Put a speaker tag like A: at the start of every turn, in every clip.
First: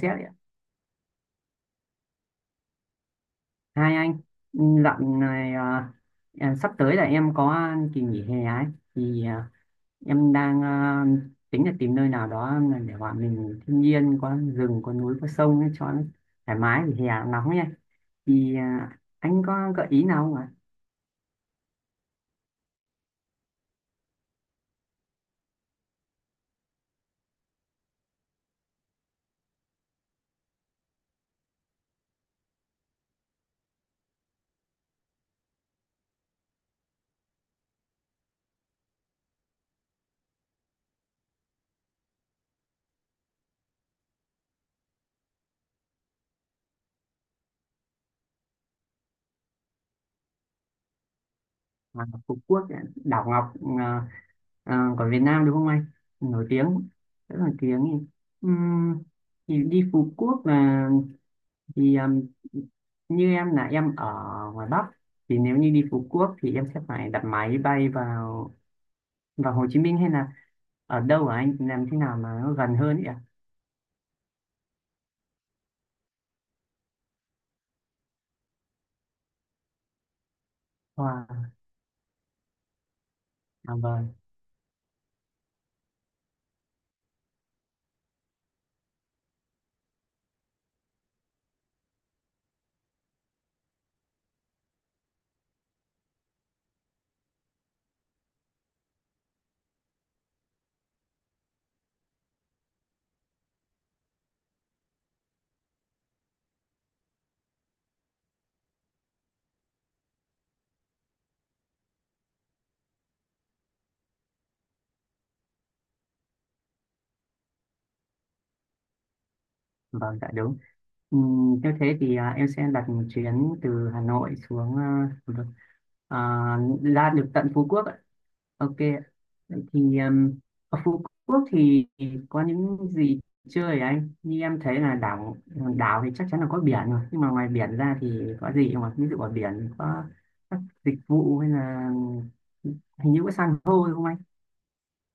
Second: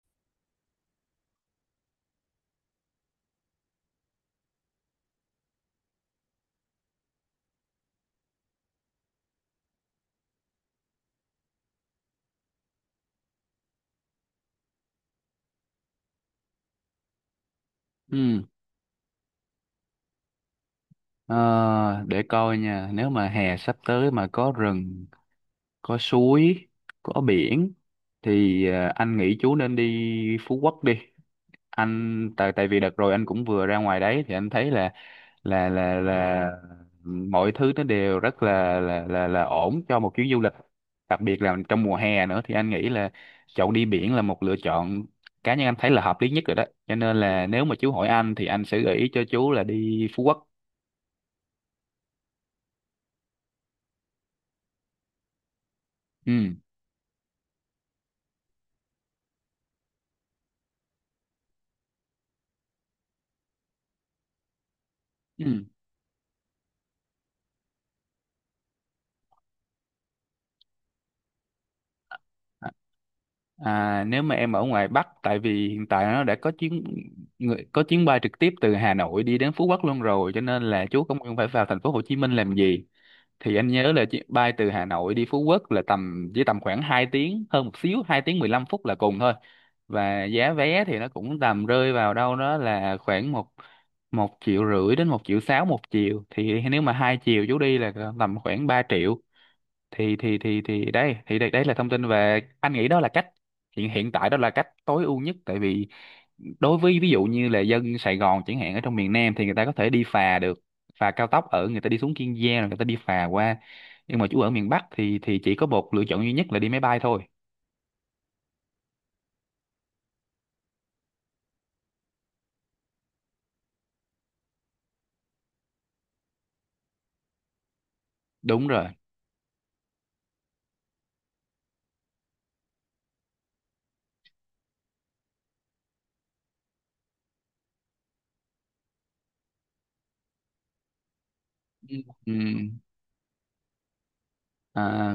A: Xét ạ. Hai anh ừ, này sắp tới là em có kỳ nghỉ hè ấy thì à, em đang tính là tìm nơi nào đó mà để bọn mình thiên nhiên có rừng có núi có sông ấy, cho nó thoải mái vì hè nóng nha.
B: Ừ.
A: Anh có gợi ý nào không ạ?
B: Ờ, để coi nha, nếu mà hè sắp tới mà có rừng, có suối, có biển thì anh nghĩ chú nên đi Phú Quốc đi. Anh tại tại vì đợt rồi anh cũng vừa ra ngoài đấy thì anh thấy là mọi thứ nó đều rất là ổn cho một chuyến du lịch. Đặc biệt là trong mùa hè nữa thì anh nghĩ là chọn đi biển là một lựa chọn cá nhân anh thấy là hợp lý nhất rồi đó. Cho nên là nếu mà chú hỏi anh thì anh sẽ gợi ý cho chú là đi Phú Quốc.
A: Phú Quốc, đảo Ngọc, à, của Việt Nam đúng không anh? Nổi
B: Ừ.
A: tiếng, rất nổi tiếng. Ừm, thì đi Phú Quốc là, thì như em là em ở ngoài Bắc thì nếu
B: Ừ.
A: như đi Phú Quốc thì em sẽ phải đặt máy bay vào, vào Hồ Chí Minh hay là ở đâu ở anh làm thế
B: À,
A: nào mà nó gần hơn ấy ạ?
B: à, nếu mà em ở ngoài Bắc, tại vì hiện tại nó đã có có chuyến bay trực tiếp từ Hà Nội đi đến Phú Quốc luôn rồi, cho nên là chú cũng không
A: Wow.
B: phải vào thành phố Hồ Chí Minh làm gì. Thì anh
A: À,
B: nhớ là
A: vâng.
B: chuyến bay từ Hà Nội đi Phú Quốc là tầm khoảng 2 tiếng hơn một xíu, 2 tiếng 15 phút là cùng thôi. Và giá vé thì nó cũng tầm rơi vào đâu đó là khoảng một một triệu rưỡi đến 1,6 triệu một chiều, thì nếu mà hai chiều chú đi là tầm khoảng 3 triệu. Đây là thông tin, về anh nghĩ đó là cách hiện hiện tại đó là cách tối ưu nhất. Tại vì đối với ví dụ như là dân Sài Gòn chẳng hạn, ở trong miền Nam thì người ta có thể đi phà được, phà cao tốc ở người ta đi xuống Kiên Giang rồi người ta đi phà qua. Nhưng mà chú ở miền Bắc thì chỉ có một lựa chọn duy nhất là đi máy bay thôi.
A: Vâng, dạ đúng. Nếu thế thì em sẽ đặt một chuyến từ Hà Nội xuống à, ra được tận Phú Quốc ạ.
B: Đúng
A: Ok
B: rồi.
A: ạ. Vậy thì ở Phú Quốc thì có những gì chơi hả anh? Như em thấy là đảo, đảo thì chắc chắn là có biển rồi, nhưng mà ngoài biển ra thì có gì không ạ? Ví dụ ở biển có các dịch vụ hay là
B: Ừ. Ừ.
A: hình như có san hô đúng không anh?
B: À,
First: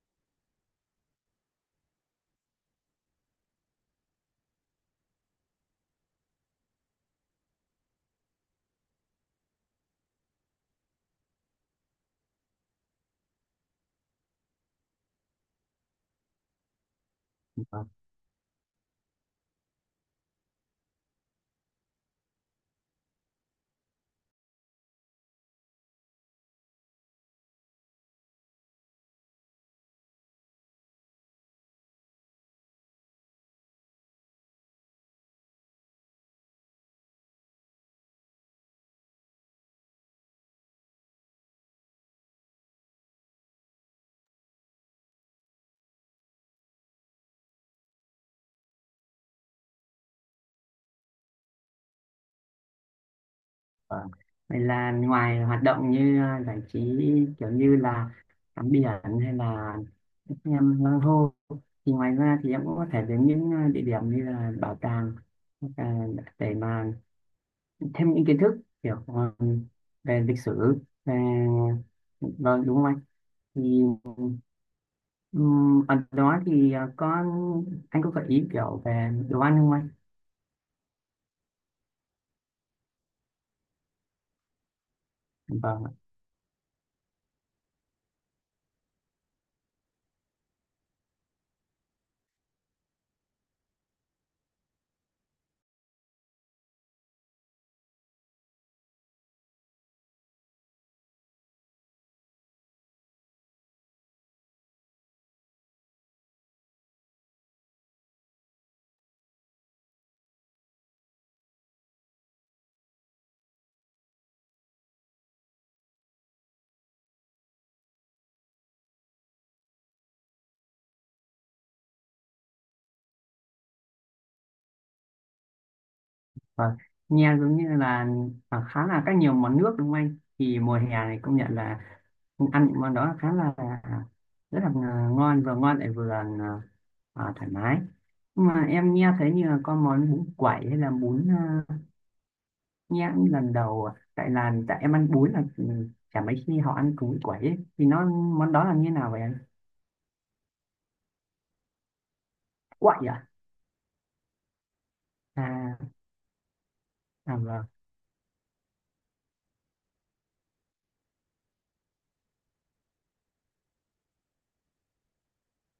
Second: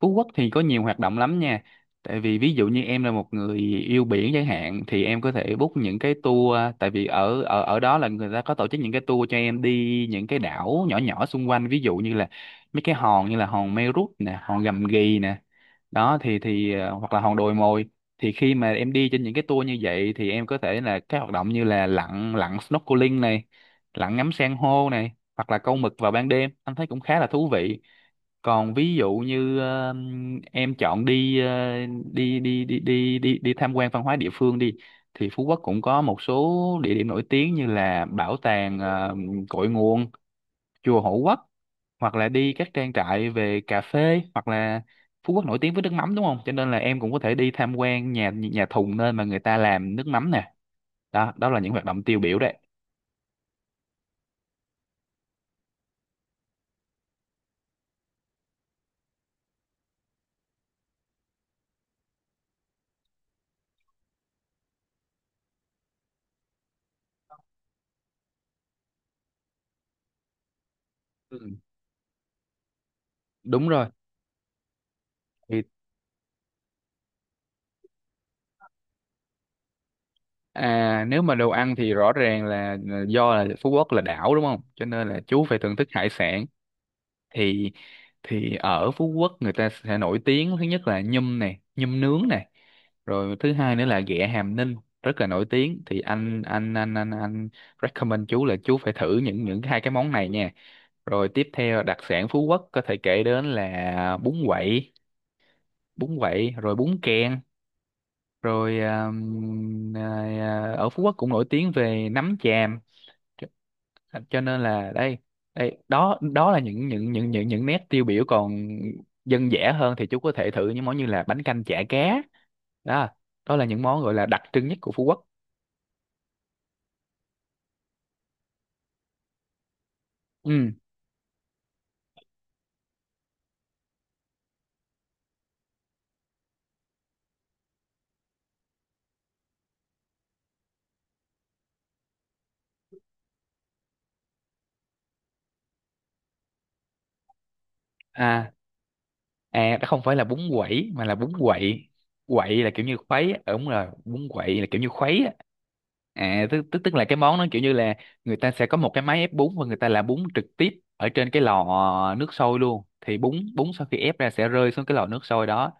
B: Phú Quốc thì có nhiều hoạt động lắm nha. Tại vì ví dụ như em là một người yêu biển chẳng hạn thì em có thể book những cái tour, tại vì ở ở ở đó là người ta có tổ chức những cái tour cho em đi những cái đảo nhỏ nhỏ xung quanh, ví dụ như là mấy cái hòn như là hòn Mây Rút nè, hòn Gầm Ghì nè. Đó hoặc là hòn Đồi Mồi.
A: Vâng,
B: Thì khi mà em đi trên những cái tour như vậy thì em có thể là các hoạt động như là lặn lặn snorkeling này, lặn ngắm san hô này, hoặc là câu mực vào ban đêm. Anh thấy cũng khá là thú vị. Còn ví dụ như em chọn đi, ờ, đi đi đi đi đi đi tham quan văn hóa địa phương đi, thì Phú Quốc cũng có một số địa điểm nổi tiếng như là bảo tàng cội nguồn, chùa Hộ Quốc, hoặc là đi các trang trại về cà phê. Hoặc là Phú Quốc nổi tiếng với nước mắm đúng không, cho nên là em cũng có thể đi tham quan nhà nhà thùng, nơi mà người ta làm nước mắm nè. Đó đó là những hoạt động tiêu biểu đấy.
A: vâng. Vậy là ngoài hoạt động như giải trí kiểu như là tắm biển hay là các em san hô thì ngoài ra thì em cũng có thể đến những địa điểm như là bảo tàng hoặc là để mà thêm những kiến thức kiểu về lịch sử, về,
B: Ừ,
A: vâng, đúng không anh? Thì
B: đúng rồi. Thì
A: ở đó thì có, anh có gợi ý kiểu về đồ ăn không anh?
B: à, nếu mà đồ ăn thì rõ ràng là do là Phú Quốc là đảo đúng không? Cho nên là chú phải thưởng
A: Vâng
B: thức
A: ạ.
B: hải sản. Thì thì ở Phú Quốc, người ta sẽ nổi tiếng thứ nhất là nhum này, nhum nướng này. Rồi thứ hai nữa là ghẹ Hàm Ninh, rất là nổi tiếng. Thì anh recommend chú là chú phải thử những hai cái món này nha. Rồi tiếp theo, đặc sản Phú Quốc có thể kể đến là bún quậy, rồi bún kèn, rồi ở Phú Quốc cũng nổi tiếng về nấm tràm. Cho, cho nên là đây, đây đó đó là những nét tiêu biểu. Còn dân dã hơn thì chú có thể thử những món như là bánh canh chả cá. Đó đó là những món gọi là đặc trưng nhất của Phú Quốc.
A: Vâng, nghe giống như là khá là các nhiều món nước đúng không anh? Thì
B: Ừ.
A: mùa hè này công nhận là ăn những món đó khá là, rất là ngon, vừa ngon lại vừa thoải mái. Nhưng mà em nghe thấy như là có món bún quẩy hay là bún nhá, lần đầu à? Tại là tại em ăn bún là chả mấy khi họ ăn cú quẩy ấy. Thì nó món
B: à
A: đó là như nào vậy anh?
B: đó không phải là bún quẩy mà là bún quậy. Quậy là kiểu như
A: Quậy à?
B: khuấy á. Ờ, đúng rồi, bún quậy là kiểu như khuấy á.
A: À,
B: À tức tức tức là cái
A: à
B: món nó kiểu
A: vâng.
B: như là người ta sẽ có một cái máy ép bún, và người ta làm bún trực tiếp ở trên cái lò nước sôi luôn. Thì bún bún sau khi ép ra sẽ rơi xuống cái lò nước sôi đó,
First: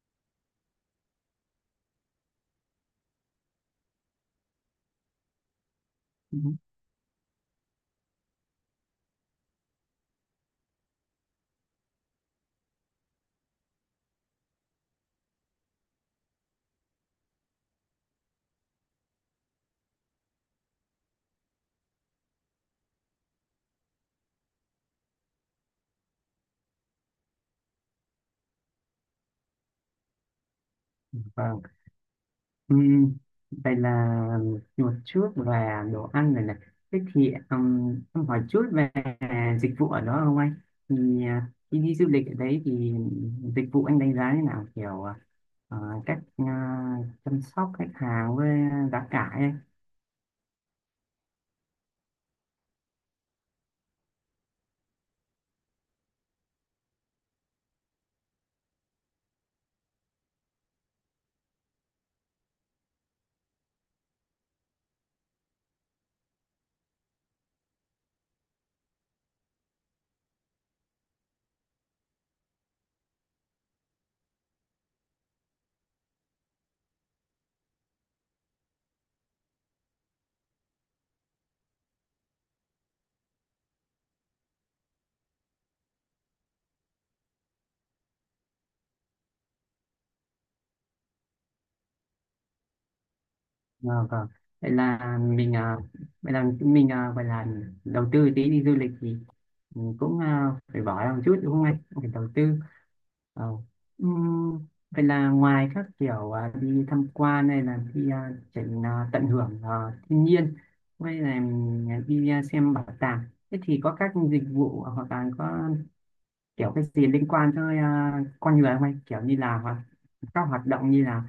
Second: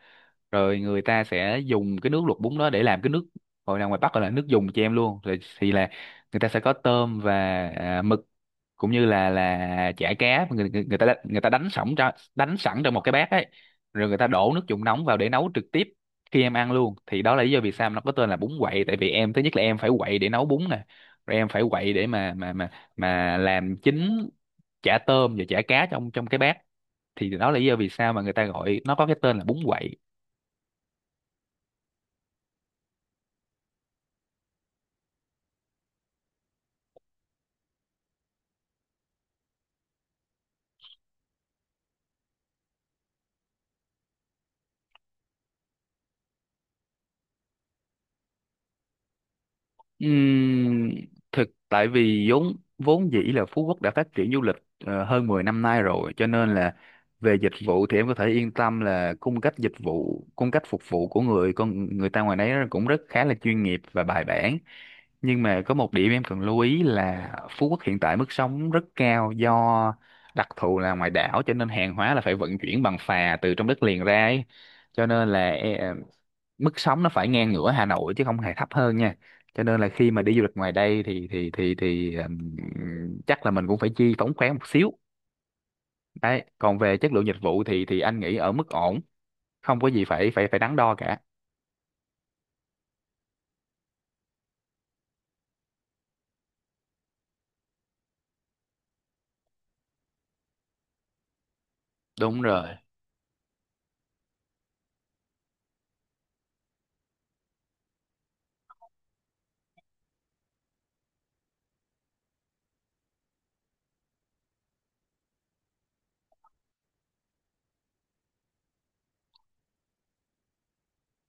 B: rồi người ta sẽ dùng cái nước luộc bún đó để làm cái nước, gọi là ngoài Bắc gọi là nước dùng cho em luôn rồi. Thì là
A: Ừ.
B: người ta sẽ có tôm và mực, cũng như là chả cá, người ta đánh sẵn trong một cái bát ấy, rồi người ta đổ nước dùng nóng vào để nấu trực tiếp khi em ăn luôn. Thì đó là lý do vì sao nó có tên là bún quậy, tại vì em, thứ nhất là em phải quậy để nấu bún nè, rồi em phải quậy để mà làm chín chả tôm và chả cá trong trong cái bát. Thì đó là lý do vì sao mà người ta gọi nó có cái tên là bún quậy.
A: Vâng. Ừm, vậy là một chút về đồ ăn này này. Thế thì em hỏi chút về dịch vụ ở đó không anh? Thì khi đi du lịch ở đấy thì dịch vụ anh đánh giá như nào? Kiểu ờ, cách chăm sóc khách hàng với giá cả ấy.
B: Ừm, Thực, tại vì vốn vốn dĩ là Phú Quốc đã phát triển du lịch hơn 10 năm nay rồi, cho nên là về dịch vụ thì em có thể yên tâm là cung cách dịch vụ, cung cách phục vụ của con người ta ngoài đấy cũng rất khá là chuyên nghiệp và bài bản. Nhưng mà có một điểm em cần lưu ý là Phú Quốc hiện tại mức sống rất cao, do đặc thù là ngoài đảo cho nên hàng hóa là phải vận chuyển bằng phà từ trong đất liền ra ấy. Cho nên là mức sống nó phải ngang ngửa Hà Nội, chứ không hề thấp hơn nha. Cho nên là khi mà đi du lịch ngoài đây thì chắc là mình cũng phải chi phóng khoáng một xíu đấy. Còn về chất lượng dịch vụ thì anh nghĩ ở mức ổn, không có gì phải phải phải đắn đo cả.
A: À, vâng. Vậy là mình à, vậy là mình gọi là đầu tư tí đi du lịch thì cũng phải bỏ ra một chút đúng không anh? Cũng phải đầu
B: Đúng
A: tư.
B: rồi.
A: Ờ. Ừm, vậy là ngoài các kiểu đi tham quan hay là đi tận hưởng thiên nhiên hay là đi xem bảo tàng, thế thì có các dịch vụ hoặc là có kiểu cái gì liên quan tới con người không anh, kiểu như là các hoạt động như là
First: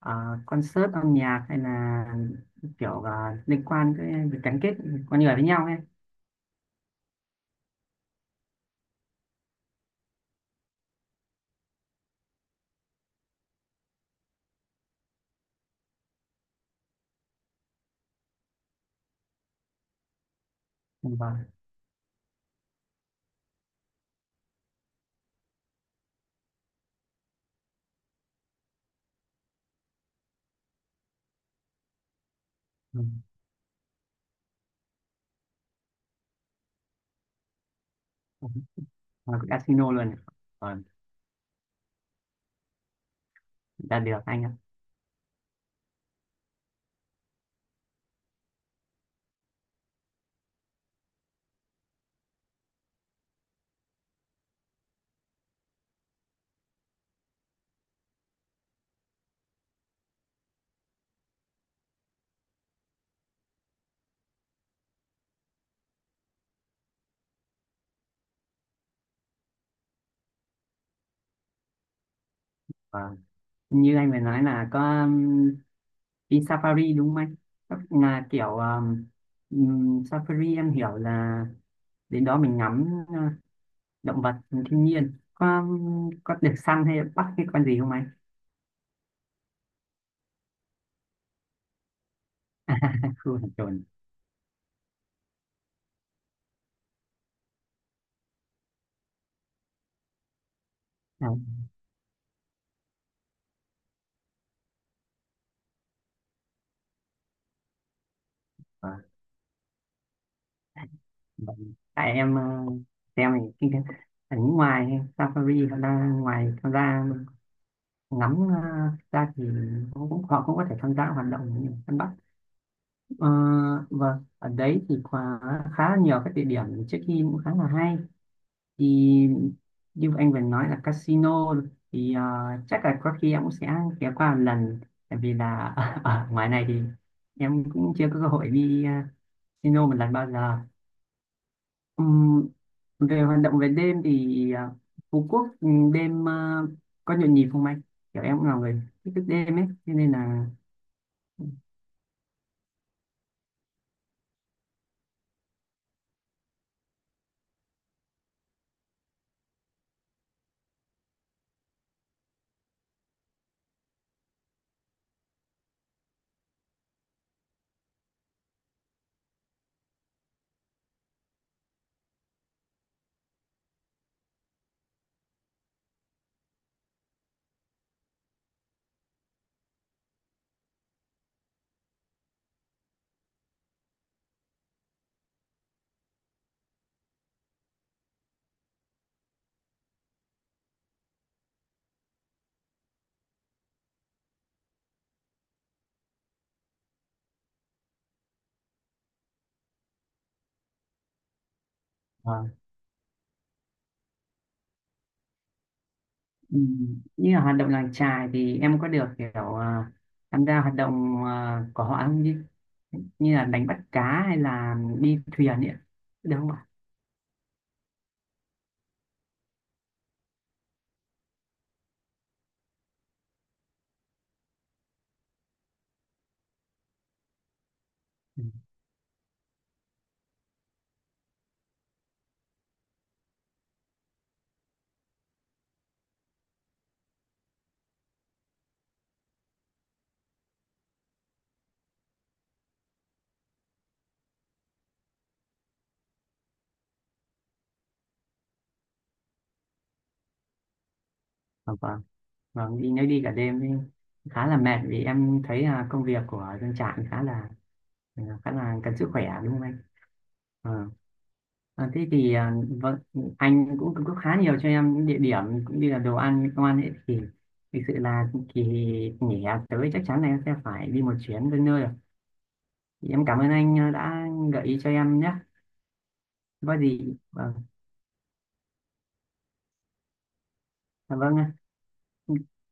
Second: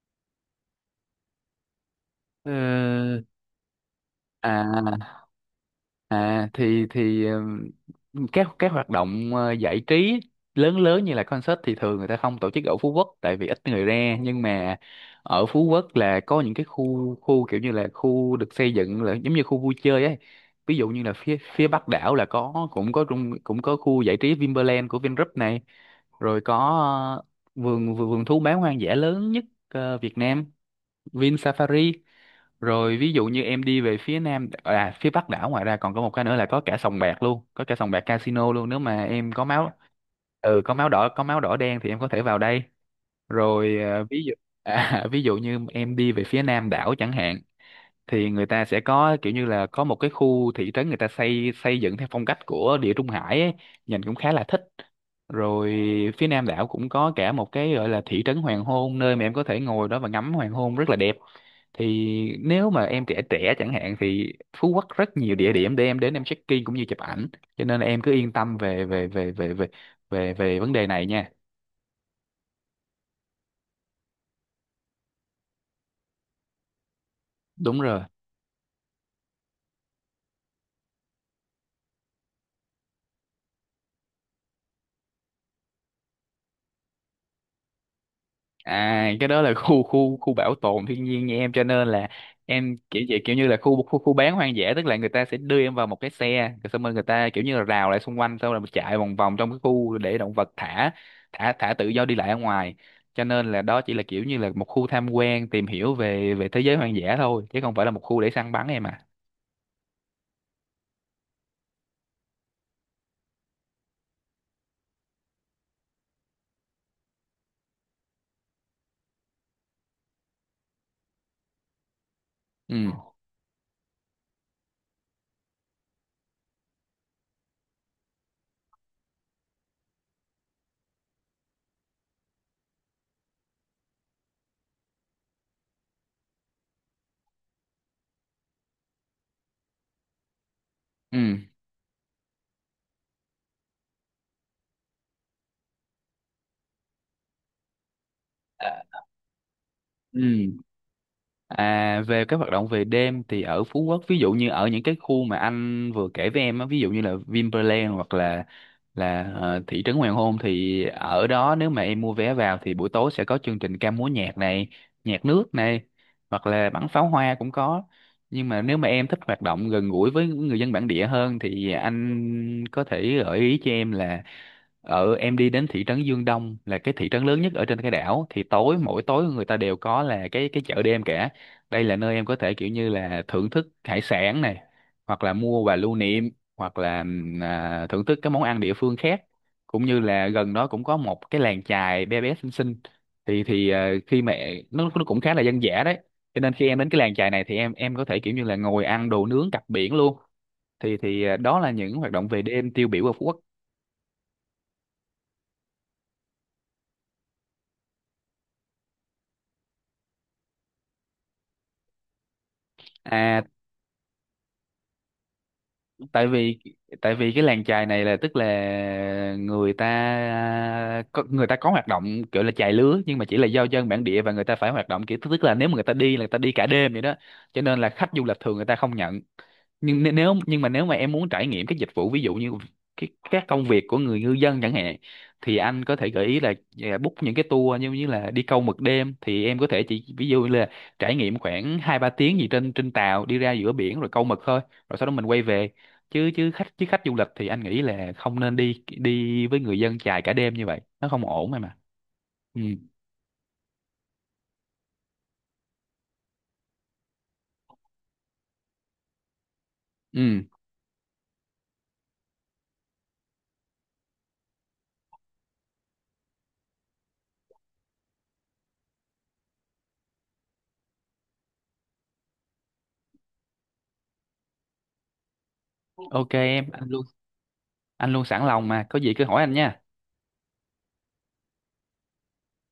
A: à, concert âm nhạc hay là
B: Ờ,
A: kiểu liên quan tới việc gắn kết
B: à
A: con người với nhau ấy.
B: à thì các hoạt động giải trí lớn lớn như là concert thì thường người ta không tổ chức ở Phú Quốc, tại vì ít người ra. Nhưng mà ở Phú Quốc là có những cái khu khu kiểu như là khu được xây dựng là giống như khu vui chơi ấy. Ví dụ như
A: Ừ,
B: là
A: vâng.
B: phía phía Bắc đảo là có cũng có trung- cũng có khu giải trí Vinpearl của Vingroup này. Rồi có ờ, vườn vườn vườn thú bán hoang dã lớn nhất Việt Nam, Vin Safari. Rồi
A: Ừ.
B: ví dụ như em đi về phía nam, à phía bắc đảo, ngoài ra còn có một cái nữa là có cả sòng bạc luôn, có cả sòng bạc
A: Ừ.
B: casino luôn, nếu mà em
A: Và
B: có
A: cái
B: máu,
A: casino luôn ạ. Vâng,
B: có máu đỏ đen thì em có thể vào đây. Rồi
A: đã được
B: ví dụ
A: anh ạ.
B: à, ví dụ như em đi về phía nam đảo chẳng hạn, thì người ta sẽ có kiểu như là có một cái khu thị trấn người ta xây xây dựng theo phong cách của Địa Trung Hải ấy, nhìn cũng khá là thích. Rồi phía Nam đảo cũng có cả một cái gọi là thị trấn hoàng hôn, nơi mà em có thể ngồi đó và ngắm hoàng hôn rất là đẹp. Thì nếu mà em trẻ trẻ chẳng hạn thì Phú Quốc rất nhiều địa điểm để em đến, em check-in cũng như chụp ảnh. Cho nên là em cứ yên tâm về về về về về về về vấn đề này nha.
A: Vâng, như anh vừa nói là có đi safari đúng không anh? Tức
B: Đúng rồi.
A: là kiểu safari em hiểu là đến đó mình ngắm động vật, thiên nhiên, có được săn hay bắt cái con gì không anh?
B: À, cái đó là khu khu khu bảo tồn thiên nhiên nha em. Cho nên là em
A: Khu
B: kiểu như
A: hàng
B: là khu
A: tuần,
B: khu khu bán hoang dã, tức là người ta sẽ đưa em vào một cái xe, rồi xong rồi người ta kiểu như là rào lại xung quanh, xong rồi mình chạy vòng vòng trong cái khu, để động vật thả
A: à,
B: thả thả tự do đi lại ở ngoài. Cho nên là đó chỉ là kiểu như là một khu tham quan tìm hiểu về về thế giới hoang dã thôi, chứ không phải là một khu để săn bắn em
A: à,
B: à.
A: tại em xem thì cái ở ngoài safari họ đang ngoài tham gia ngắm ra thì cũng họ cũng có thể tham gia hoạt động như săn bắt.
B: Ừ.
A: Ờ, vâng, ở đấy thì khá là nhiều các địa điểm check-in cũng khá là hay. Thì như anh vừa nói là casino thì chắc là có khi em cũng sẽ ghé qua một lần, tại vì là ở ngoài này thì em cũng chưa có cơ hội đi casino một lần bao giờ.
B: Ừ.
A: Ừm, về hoạt động về đêm thì Phú Quốc đêm có nhộn nhịp không anh? Kiểu em cũng là
B: À.
A: người thích thức đêm ấy, cho nên là,
B: Ừ. À, về các hoạt động về đêm thì ở Phú Quốc, ví dụ như ở những cái khu mà anh vừa kể với em á, ví dụ như là Vinpearl hoặc là thị trấn Hoàng Hôn, thì ở đó nếu mà em mua vé vào thì buổi tối sẽ có chương trình ca múa nhạc này, nhạc nước này, hoặc là bắn pháo hoa cũng có. Nhưng mà nếu mà em thích hoạt động gần gũi với người dân bản địa hơn thì anh có thể gợi ý cho em là em đi đến thị trấn Dương Đông, là cái thị trấn lớn nhất ở trên cái đảo, thì tối, mỗi tối người ta đều có là cái chợ đêm cả. Đây là nơi em có thể kiểu như là thưởng thức hải sản này, hoặc là mua và lưu niệm, hoặc là thưởng thức các món ăn địa phương khác, cũng như là gần đó cũng có một cái làng chài bé bé xinh xinh. Khi mà nó cũng khá là dân dã đấy, cho nên khi em đến cái làng chài này thì em có thể kiểu như là ngồi ăn đồ nướng cặp biển luôn. Đó là những hoạt động về
A: vâng.
B: đêm tiêu biểu ở Phú Quốc.
A: Ừm, như là hoạt động làng chài thì em có được kiểu tham gia hoạt động của họ không, như, như
B: à
A: là đánh bắt cá hay là đi thuyền ấy, ạ?
B: tại
A: Được không
B: vì
A: ạ?
B: tại vì cái làng chài này là, tức là người ta có hoạt động kiểu là chài lứa, nhưng mà chỉ là do dân bản địa, và người ta phải hoạt động kiểu, tức là nếu mà người ta đi là người ta đi cả đêm vậy đó. Cho nên là khách du lịch
A: Ừ.
B: thường người ta không nhận. Nhưng n- nếu nhưng mà Nếu mà em muốn trải nghiệm các dịch vụ, ví dụ như các công việc của người ngư dân chẳng hạn, thì anh có thể gợi ý là book những cái tour như như là đi câu mực đêm. Thì em có thể chỉ ví dụ như là trải nghiệm khoảng 2-3 tiếng gì trên trên tàu đi ra giữa biển rồi câu mực thôi, rồi sau đó mình quay về, chứ chứ khách du lịch thì anh nghĩ là không nên đi đi với người dân chài cả đêm như vậy, nó không ổn em
A: Vâng,
B: mà.
A: vâng,
B: Ừ.
A: vâng, đi nếu đi cả đêm thì khá là mệt, vì em thấy là công việc của dân trại khá là khá là cần sức khỏe đúng không
B: Ừ.
A: anh? À, thế thì à, vâng, anh cũng cung cấp khá nhiều cho em những địa điểm cũng như là đồ ăn ngon ấy thì thực sự là kỳ nghỉ hè tới chắc chắn là em sẽ phải đi một chuyến đến nơi rồi. Thì em cảm ơn anh đã gợi ý cho em nhé.
B: OK em,
A: Có gì vâng,
B: anh luôn sẵn lòng mà, có gì cứ hỏi anh nha.
A: dạ vâng ạ.